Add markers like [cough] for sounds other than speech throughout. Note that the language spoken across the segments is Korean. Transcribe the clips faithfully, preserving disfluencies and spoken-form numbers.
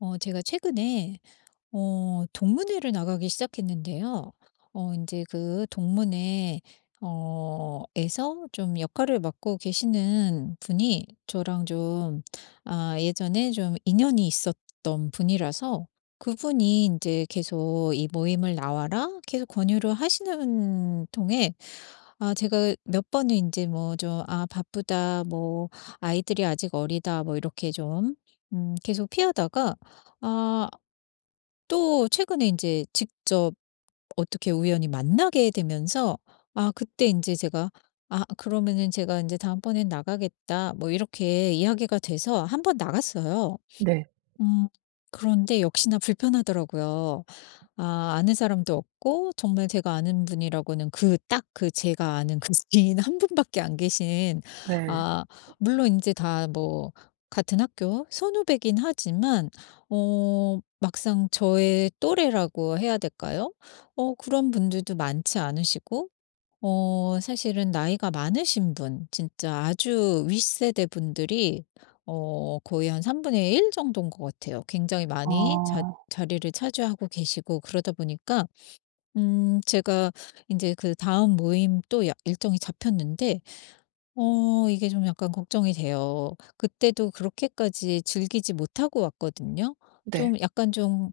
어, 제가 최근에 어 동문회를 나가기 시작했는데요. 어제그 동문회 어 에서 좀 역할을 맡고 계시는 분이 저랑 좀, 아 예전에 좀 인연이 있었던 분이라서 그분이 이제 계속 "이 모임을 나와라." 계속 권유를 하시는 통에, 아 제가 몇 번은 이제 뭐 좀 "아 바쁘다." 뭐 "아이들이 아직 어리다." 뭐 이렇게 좀 음 계속 피하다가, 아 또 최근에 인제 직접 어떻게 우연히 만나게 되면서, 아 그때 인제 제가 "아 그러면은 제가 인제 다음번엔 나가겠다." 뭐 이렇게 이야기가 돼서 한번 나갔어요. 네. 음. 그런데 역시나 불편하더라고요. 아 아는 사람도 없고, 정말 제가 아는 분이라고는 그 딱 그 제가 아는 그 [laughs] 지인 한 분밖에 안 계신. 네. 아, 물론 이제 다 뭐 같은 학교 선후배긴 하지만, 어 막상 저의 또래라고 해야 될까요? 어 그런 분들도 많지 않으시고, 어 사실은 나이가 많으신 분, 진짜 아주 윗세대 분들이 어 거의 한 삼분의 일 정도인 것 같아요. 굉장히 어 많이 자 자리를 차지하고 계시고 그러다 보니까, 음 제가 이제 그 다음 모임, 또 야- 일정이 잡혔는데, 어 이게 좀 약간 걱정이 돼요. 그때도 그렇게까지 즐기지 못하고 왔거든요. 네. 좀 약간 좀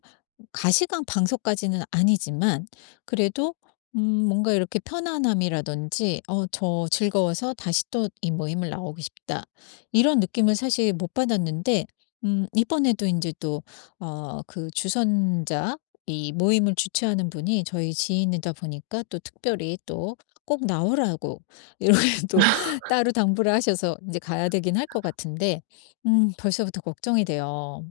가시광 방석까지는 아니지만 그래도, 음 뭔가 이렇게 편안함이라든지 '어 저 즐거워서 다시 또 이 모임을 나오고 싶다.' 이런 느낌을 사실 못 받았는데, 음 이번에도 이제 또 어 그 주선자, 이 모임을 주최하는 분이 저희 지인이다 보니까 또 특별히 또 꼭 나오라고 [laughs] 이렇게 또 [laughs] 따로 당부를 하셔서 이제 가야 되긴 할 것 같은데, 음 벌써부터 걱정이 돼요.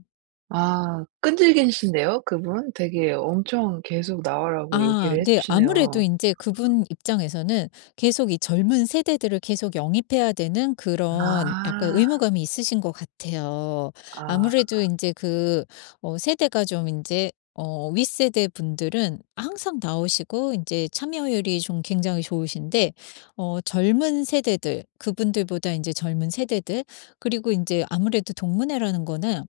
아, 끈질기신데요 그분? 되게 엄청 계속 나오라고 아, 얘기를 해 네. 아무래도 주시네요. 이제 그분 입장에서는 계속 이 젊은 세대들을 계속 영입해야 되는 그런 약간 아. 의무감이 있으신 것 같아요. 아. 아무래도 이제 그, 어 세대가 좀 이제, 어 윗세대 분들은 항상 나오시고 이제 참여율이 좀 굉장히 좋으신데, 어 젊은 세대들, 그분들보다 이제 젊은 세대들, 그리고 이제 아무래도 동문회라는 거는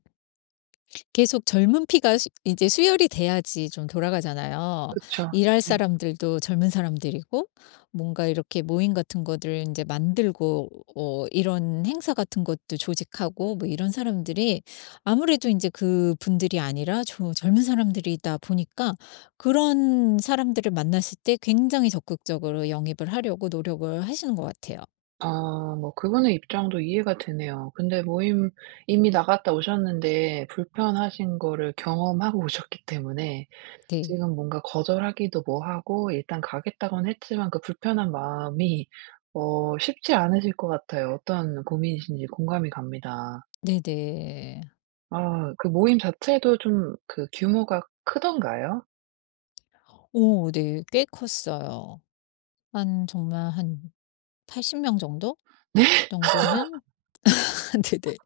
계속 젊은 피가 수 이제 수혈이 돼야지 좀 돌아가잖아요. 그쵸. 일할 네. 사람들도 젊은 사람들이고, 뭔가 이렇게 모임 같은 거를 이제 만들고 어 이런 행사 같은 것도 조직하고, 뭐 이런 사람들이 아무래도 이제 그분들이 아니라 좀 젊은 사람들이다 보니까, 그런 사람들을 만났을 때 굉장히 적극적으로 영입을 하려고 노력을 하시는 것 같아요. 아, 뭐 그분의 입장도 이해가 되네요. 근데 모임 이미 나갔다 오셨는데 불편하신 거를 경험하고 오셨기 때문에 네. 지금 뭔가 거절하기도 뭐하고 일단 가겠다고는 했지만 그 불편한 마음이 어 쉽지 않으실 것 같아요. 어떤 고민이신지 공감이 갑니다. 네네. 아, 그 모임 자체도 좀 그 규모가 크던가요? 오, 네. 꽤 컸어요. 한, 정말 한 팔십 명 정도? 네. [laughs] 정도는. [laughs] 네네.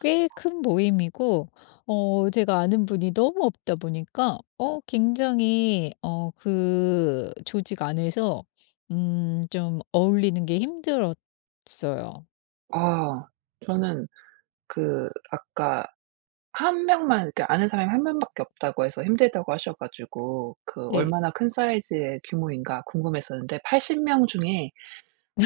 꽤 큰 모임이고, 어 제가 아는 분이 너무 없다 보니까 어 굉장히, 어 그 조직 안에서 음 좀 어울리는 게 힘들었어요. 아, 저는 그 아까 한 명만, 그러니까 아는 사람이 한 명밖에 없다고 해서 힘들다고 하셔 가지고 그 네. '얼마나 큰 사이즈의 규모인가.' 궁금했었는데 팔십 명 중에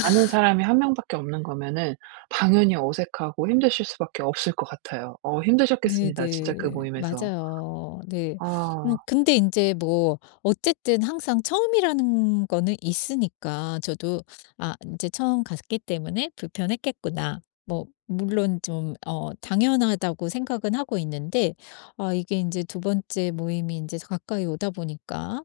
아는 사람이 한 명밖에 없는 거면은 당연히 어색하고 힘드실 수밖에 없을 것 같아요. 어 힘드셨겠습니다, 진짜 그 네네. 모임에서. 맞아요. 네. 음 아 근데 인제 뭐 어쨌든 항상 처음이라는 거는 있으니까, 저도 '아 인제 처음 갔기 때문에 불편했겠구나.' 뭐 물론 좀 어 당연하다고 생각은 하고 있는데, 아 이게 인제 두 번째 모임이 인제 가까이 오다 보니까,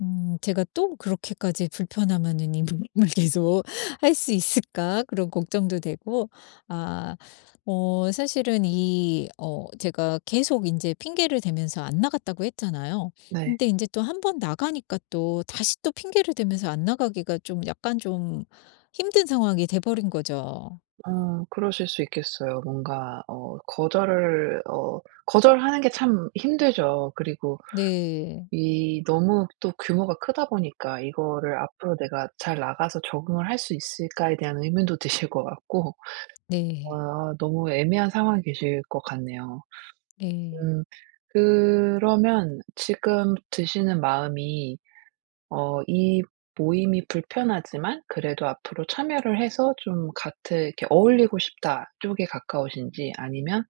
음 제가 '또 그렇게까지 불편하면은 이모을 계속 [laughs] 할 수 있을까?' 그런 걱정도 되고, 아 어 사실은 이 어 제가 계속 이제 핑계를 대면서 안 나갔다고 했잖아요. 네. 근데 이제 또 한 번 나가니까 또 다시 또 핑계를 대면서 안 나가기가 좀 약간 좀 힘든 상황이 돼 버린 거죠. 어, 그러실 수 있겠어요. 뭔가 어 거절을, 어 거절하는 게 참 힘들죠. 그리고 네. 이 너무 또 규모가 크다 보니까 이거를 '앞으로 내가 잘 나가서 적응을 할 수 있을까.'에 대한 의문도 [laughs] 드실 것 같고 어, 네. 아, 너무 애매한 상황이 계실 것 같네요. 네. 음, 그러면 지금 드시는 마음이 어 이 모임이 불편하지만 그래도 앞으로 참여를 해서 좀 같은 이렇게 어울리고 싶다 쪽에 가까우신지 아니면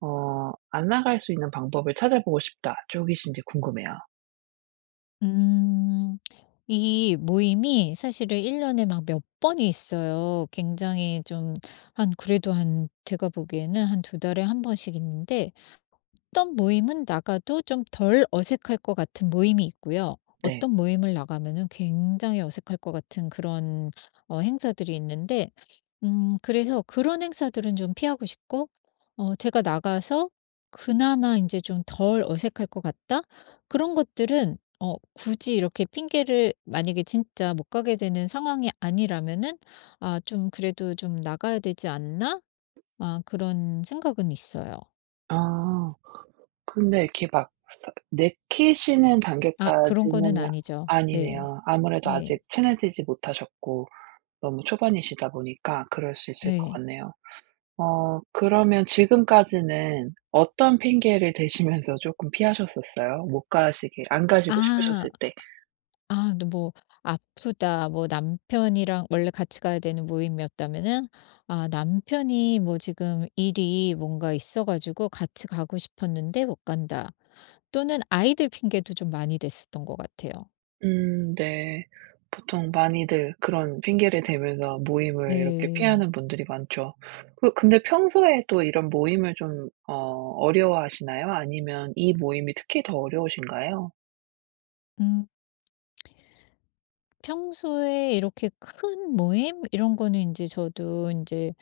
어 안 나갈 수 있는 방법을 찾아보고 싶다 쪽이신지 궁금해요. 음. 이 모임이 사실은 1 년에 막 몇 번이 있어요. 굉장히 좀, 한 그래도 한 제가 보기에는 한 두 달에 한 번씩 있는데, 어떤 모임은 나가도 좀 덜 어색할 것 같은 모임이 있고요. 네. 어떤 모임을 나가면은 굉장히 어색할 것 같은 그런 어 행사들이 있는데, 음 그래서 그런 행사들은 좀 피하고 싶고, 어 제가 나가서 그나마 이제 좀 덜 어색할 것 같다? 그런 것들은 어 굳이 이렇게 핑계를, 만약에 진짜 못 가게 되는 상황이 아니라면은 '아 좀 그래도 좀 나가야 되지 않나?' 아 그런 생각은 있어요. 아, 근데 이렇게 막 사 내키시는 아, 그런 거는 단계까지는 아니죠. 네. 아니네요. 아무래도 네. 아직 친해지지 못하셨고 너무 초반이시다 보니까 그럴 수 있을 것 네. 같네요. 어 그러면 지금까지는 어떤 핑계를 대시면서 조금 피하셨었어요? 못 가시게, 안 가시고 아. 싶으셨을 때? 아 근데 뭐 아프다, 뭐 남편이랑 원래 같이 가야 되는 모임이었다면은, 아 남편이 뭐 지금 일이 뭔가 있어 가지고 같이 가고 싶었는데 못 간다. 또는 아이들 핑계도 좀 많이 됐었던 것 같아요. 음, 네. 보통 많이들 그런 핑계를 대면서 모임을 이렇게 네. 피하는 분들이 많죠. 그 근데 평소에 또 이런 모임을 좀 어 어려워하시나요? 아니면 이 모임이 특히 더 어려우신가요? 음. 평소에 이렇게 큰 모임 이런 거는 이제 저도 이제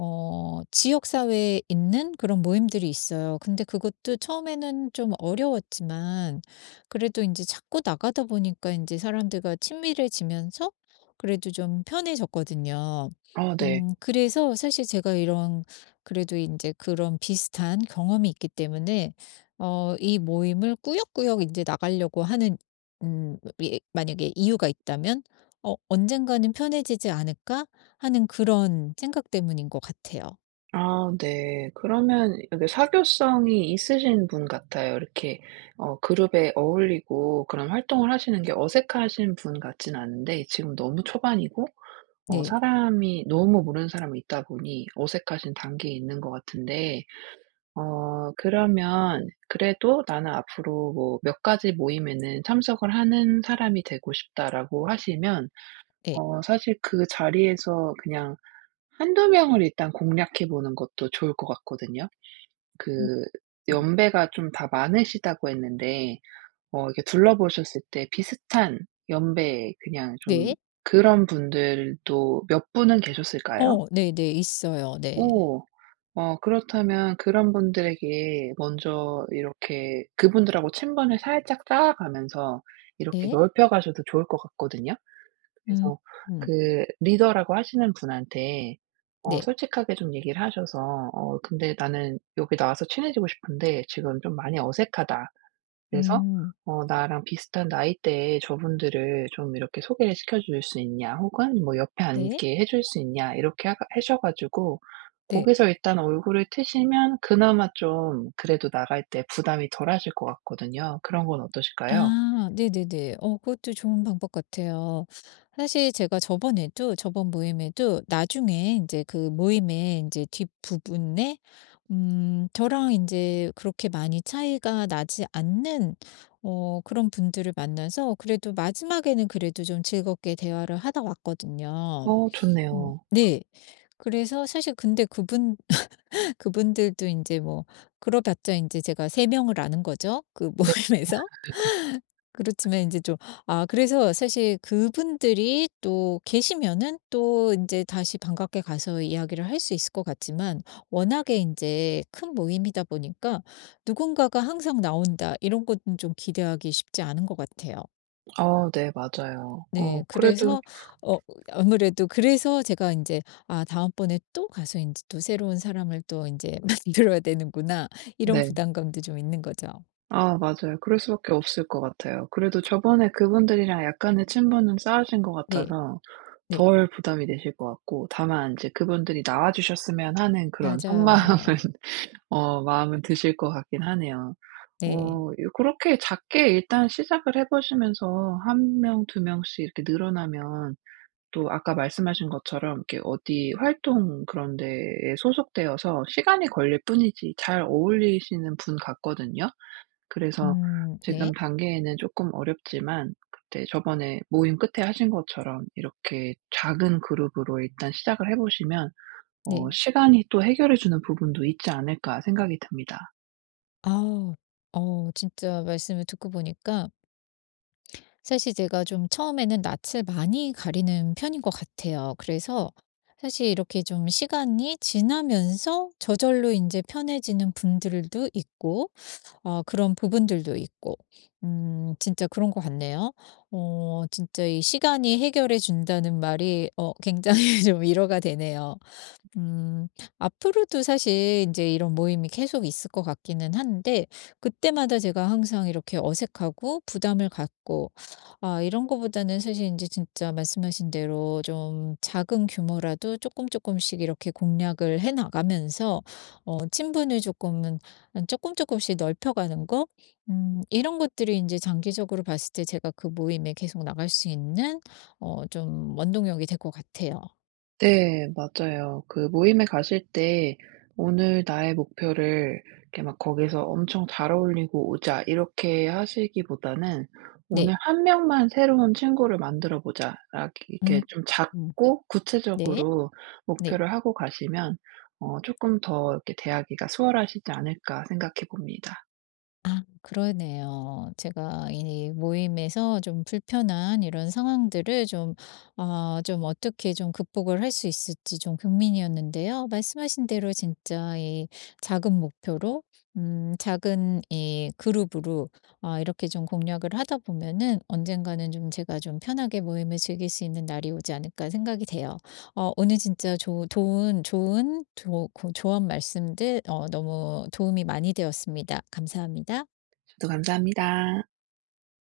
어 지역 사회에 있는 그런 모임들이 있어요. 근데 그것도 처음에는 좀 어려웠지만, 그래도 이제 자꾸 나가다 보니까 이제 사람들과 친밀해지면서 그래도 좀 편해졌거든요. 아 네. 음 그래서 사실 제가 이런, 그래도 이제 그런 비슷한 경험이 있기 때문에 어 이 모임을 꾸역꾸역 이제 나가려고 하는 음 이- 만약에 이유가 있다면 '어 언젠가는 편해지지 않을까?' 하는 그런 생각 때문인 것 같아요. 아 네. 그러면 여기 사교성이 있으신 분 같아요. 이렇게 어 그룹에 어울리고 그런 활동을 하시는 게 어색하신 분 같진 않은데 지금 너무 초반이고 어 네. 사람이 너무 모르는 사람이 있다 보니 어색하신 단계에 있는 것 같은데 어 그러면 그래도 '나는 앞으로 뭐 몇 가지 모임에는 참석을 하는 사람이 되고 싶다.'라고 하시면 네. 어 사실 그 자리에서 그냥 한두 명을 일단 공략해 보는 것도 좋을 것 같거든요. 음. 그 음. 연배가 좀 다 많으시다고 했는데 어 이렇게 둘러보셨을 때 비슷한 연배, 그냥 좀 네. 그런 분들도 몇 분은 계셨을까요? 어 네네. 있어요. 네. 오. 어, 그렇다면 그런 분들에게 먼저 이렇게 그분들하고 친분을 살짝 쌓아가면서 이렇게 네. 넓혀 가셔도 좋을 것 같거든요. 음. 그래서 음. 그 리더라고 하시는 분한테 어 네. 솔직하게 좀 얘기를 하셔서 "어 근데 나는 여기 나와서 친해지고 싶은데 지금 좀 많이 어색하다." 그래서 음. 어 나랑 비슷한 나이대의 저분들을 좀 이렇게 소개를 시켜 줄 수 있냐 혹은 뭐 옆에 네. 앉게 해줄 수 있냐 이렇게 하 하셔 가지고 네. 거기서 일단 얼굴을 트시면 그나마 좀 그래도 나갈 때 부담이 덜하실 것 같거든요. 그런 건 어떠실까요? 아, 네네네. 어 그것도 좋은 방법 같아요. 사실 제가 저번에도, 저번 모임에도 나중에 이제 그 모임의 이제 뒷부분에 음 저랑 이제 그렇게 많이 차이가 나지 않는 어 그런 분들을 만나서 그래도 마지막에는 그래도 좀 즐겁게 대화를 하다 왔거든요. 어, 음. 좋네요. 네. 그래서 사실 근데 그분 [laughs] 그분들도 이제 뭐 그러봤자 이제 제가 세 명을 아는 거죠, 그 네. 모임에서. [laughs] 그렇지만 이제 좀, 아 그래서 사실 그분들이 또 계시면은 또 이제 다시 반갑게 가서 이야기를 할 수 있을 것 같지만, 워낙에 이제 큰 모임이다 보니까 '누군가가 항상 나온다.' 이런 것은 좀 기대하기 쉽지 않은 것 같아요. 아 네, 맞아요. 어, 네. 그래도 그래서, 어 아무래도 그래서 제가 이제 '아 다음번에 또 가서 이제 또 새로운 사람을 또 이제 [laughs] 만들어야 되는구나.' 이런 네. 부담감도 좀 있는 거죠. 아, 맞아요. 그럴 수밖에 없을 것 같아요. 그래도 저번에 그분들이랑 약간의 친분은 쌓으신 것 네. 같아서 네. 덜 부담이 되실 것 같고, 다만 이제 그분들이 나와 주셨으면 하는 그런 속마음은 맞아요. [laughs] 어 마음은 드실 것 같긴 하네요. 네. 어 요 그렇게 작게 일단 시작을 해 보시면서 한 명, 두 명씩 이렇게 늘어나면 또 아까 말씀하신 것처럼 이렇게 어디 활동 그런 데에 소속되어서 시간이 걸릴 뿐이지 잘 어울리시는 분 같거든요. 그래서 음. 지금 네. 단계에는 조금 어렵지만 그때 저번에 모임 끝에 하신 것처럼 이렇게 작은 그룹으로 일단 시작을 해 보시면 어 네. '시간이 또 해결해 주는 부분도 있지 않을까.' 생각이 듭니다. 아우. 어 진짜 말씀을 듣고 보니까 사실 제가 좀 처음에는 낯을 많이 가리는 편인 것 같아요. 그래서 사실 이렇게 좀 시간이 지나면서 저절로 이제 편해지는 분들도 있고, 어 그런 부분들도 있고. 음 진짜 그런 것 같네요. 어 진짜 이 시간이 해결해 준다는 말이 어 굉장히 [laughs] 좀 위로가 되네요. 음. 앞으로도 사실 이제 이런 모임이 계속 있을 것 같기는 한데, 그때마다 제가 항상 이렇게 어색하고 부담을 갖고, 아 이런 거보다는 사실 이제 진짜 말씀하신 대로 좀 작은 규모라도 조금 조금씩 이렇게 공략을 해 나가면서, 어 친분을 조금은 조금 조금씩 넓혀가는 거, 음 이런 것들이 이제 장기적으로 봤을 때 제가 그 모임에 계속 나갈 수 있는 어 좀 원동력이 될 것 같아요. 네. 맞아요. 그 모임에 가실 때 "오늘 나의 목표를 이렇게 막 거기서 엄청 잘 어울리고 오자." 이렇게 하시기보다는 네. "오늘 한 명만 새로운 친구를 만들어 보자." 라, 이렇게 음. 좀 음. 작고 네. 구체적으로 네. 목표를 하고 가시면 어 조금 더 이렇게 대하기가 수월하시지 않을까.' 생각해 봅니다. 아, 그러네요. 제가 이 모임에서 좀 불편한 이런 상황들을 좀, 아 좀 어떻게 좀 극복을 할 수 있을지 좀 고민이었는데요. 말씀하신 대로 진짜 이 작은 목표로, 음 작은 이 그룹으로, 아 이렇게 좀 공략을 하다 보면은 언젠가는 좀 제가 좀 편하게 모임을 즐길 수 있는 날이 오지 않을까 생각이 돼요. 어 오늘 진짜 조 좋은 좋은 조 고 조언 말씀들 어 너무 도움이 많이 되었습니다. 감사합니다. 저도 감사합니다.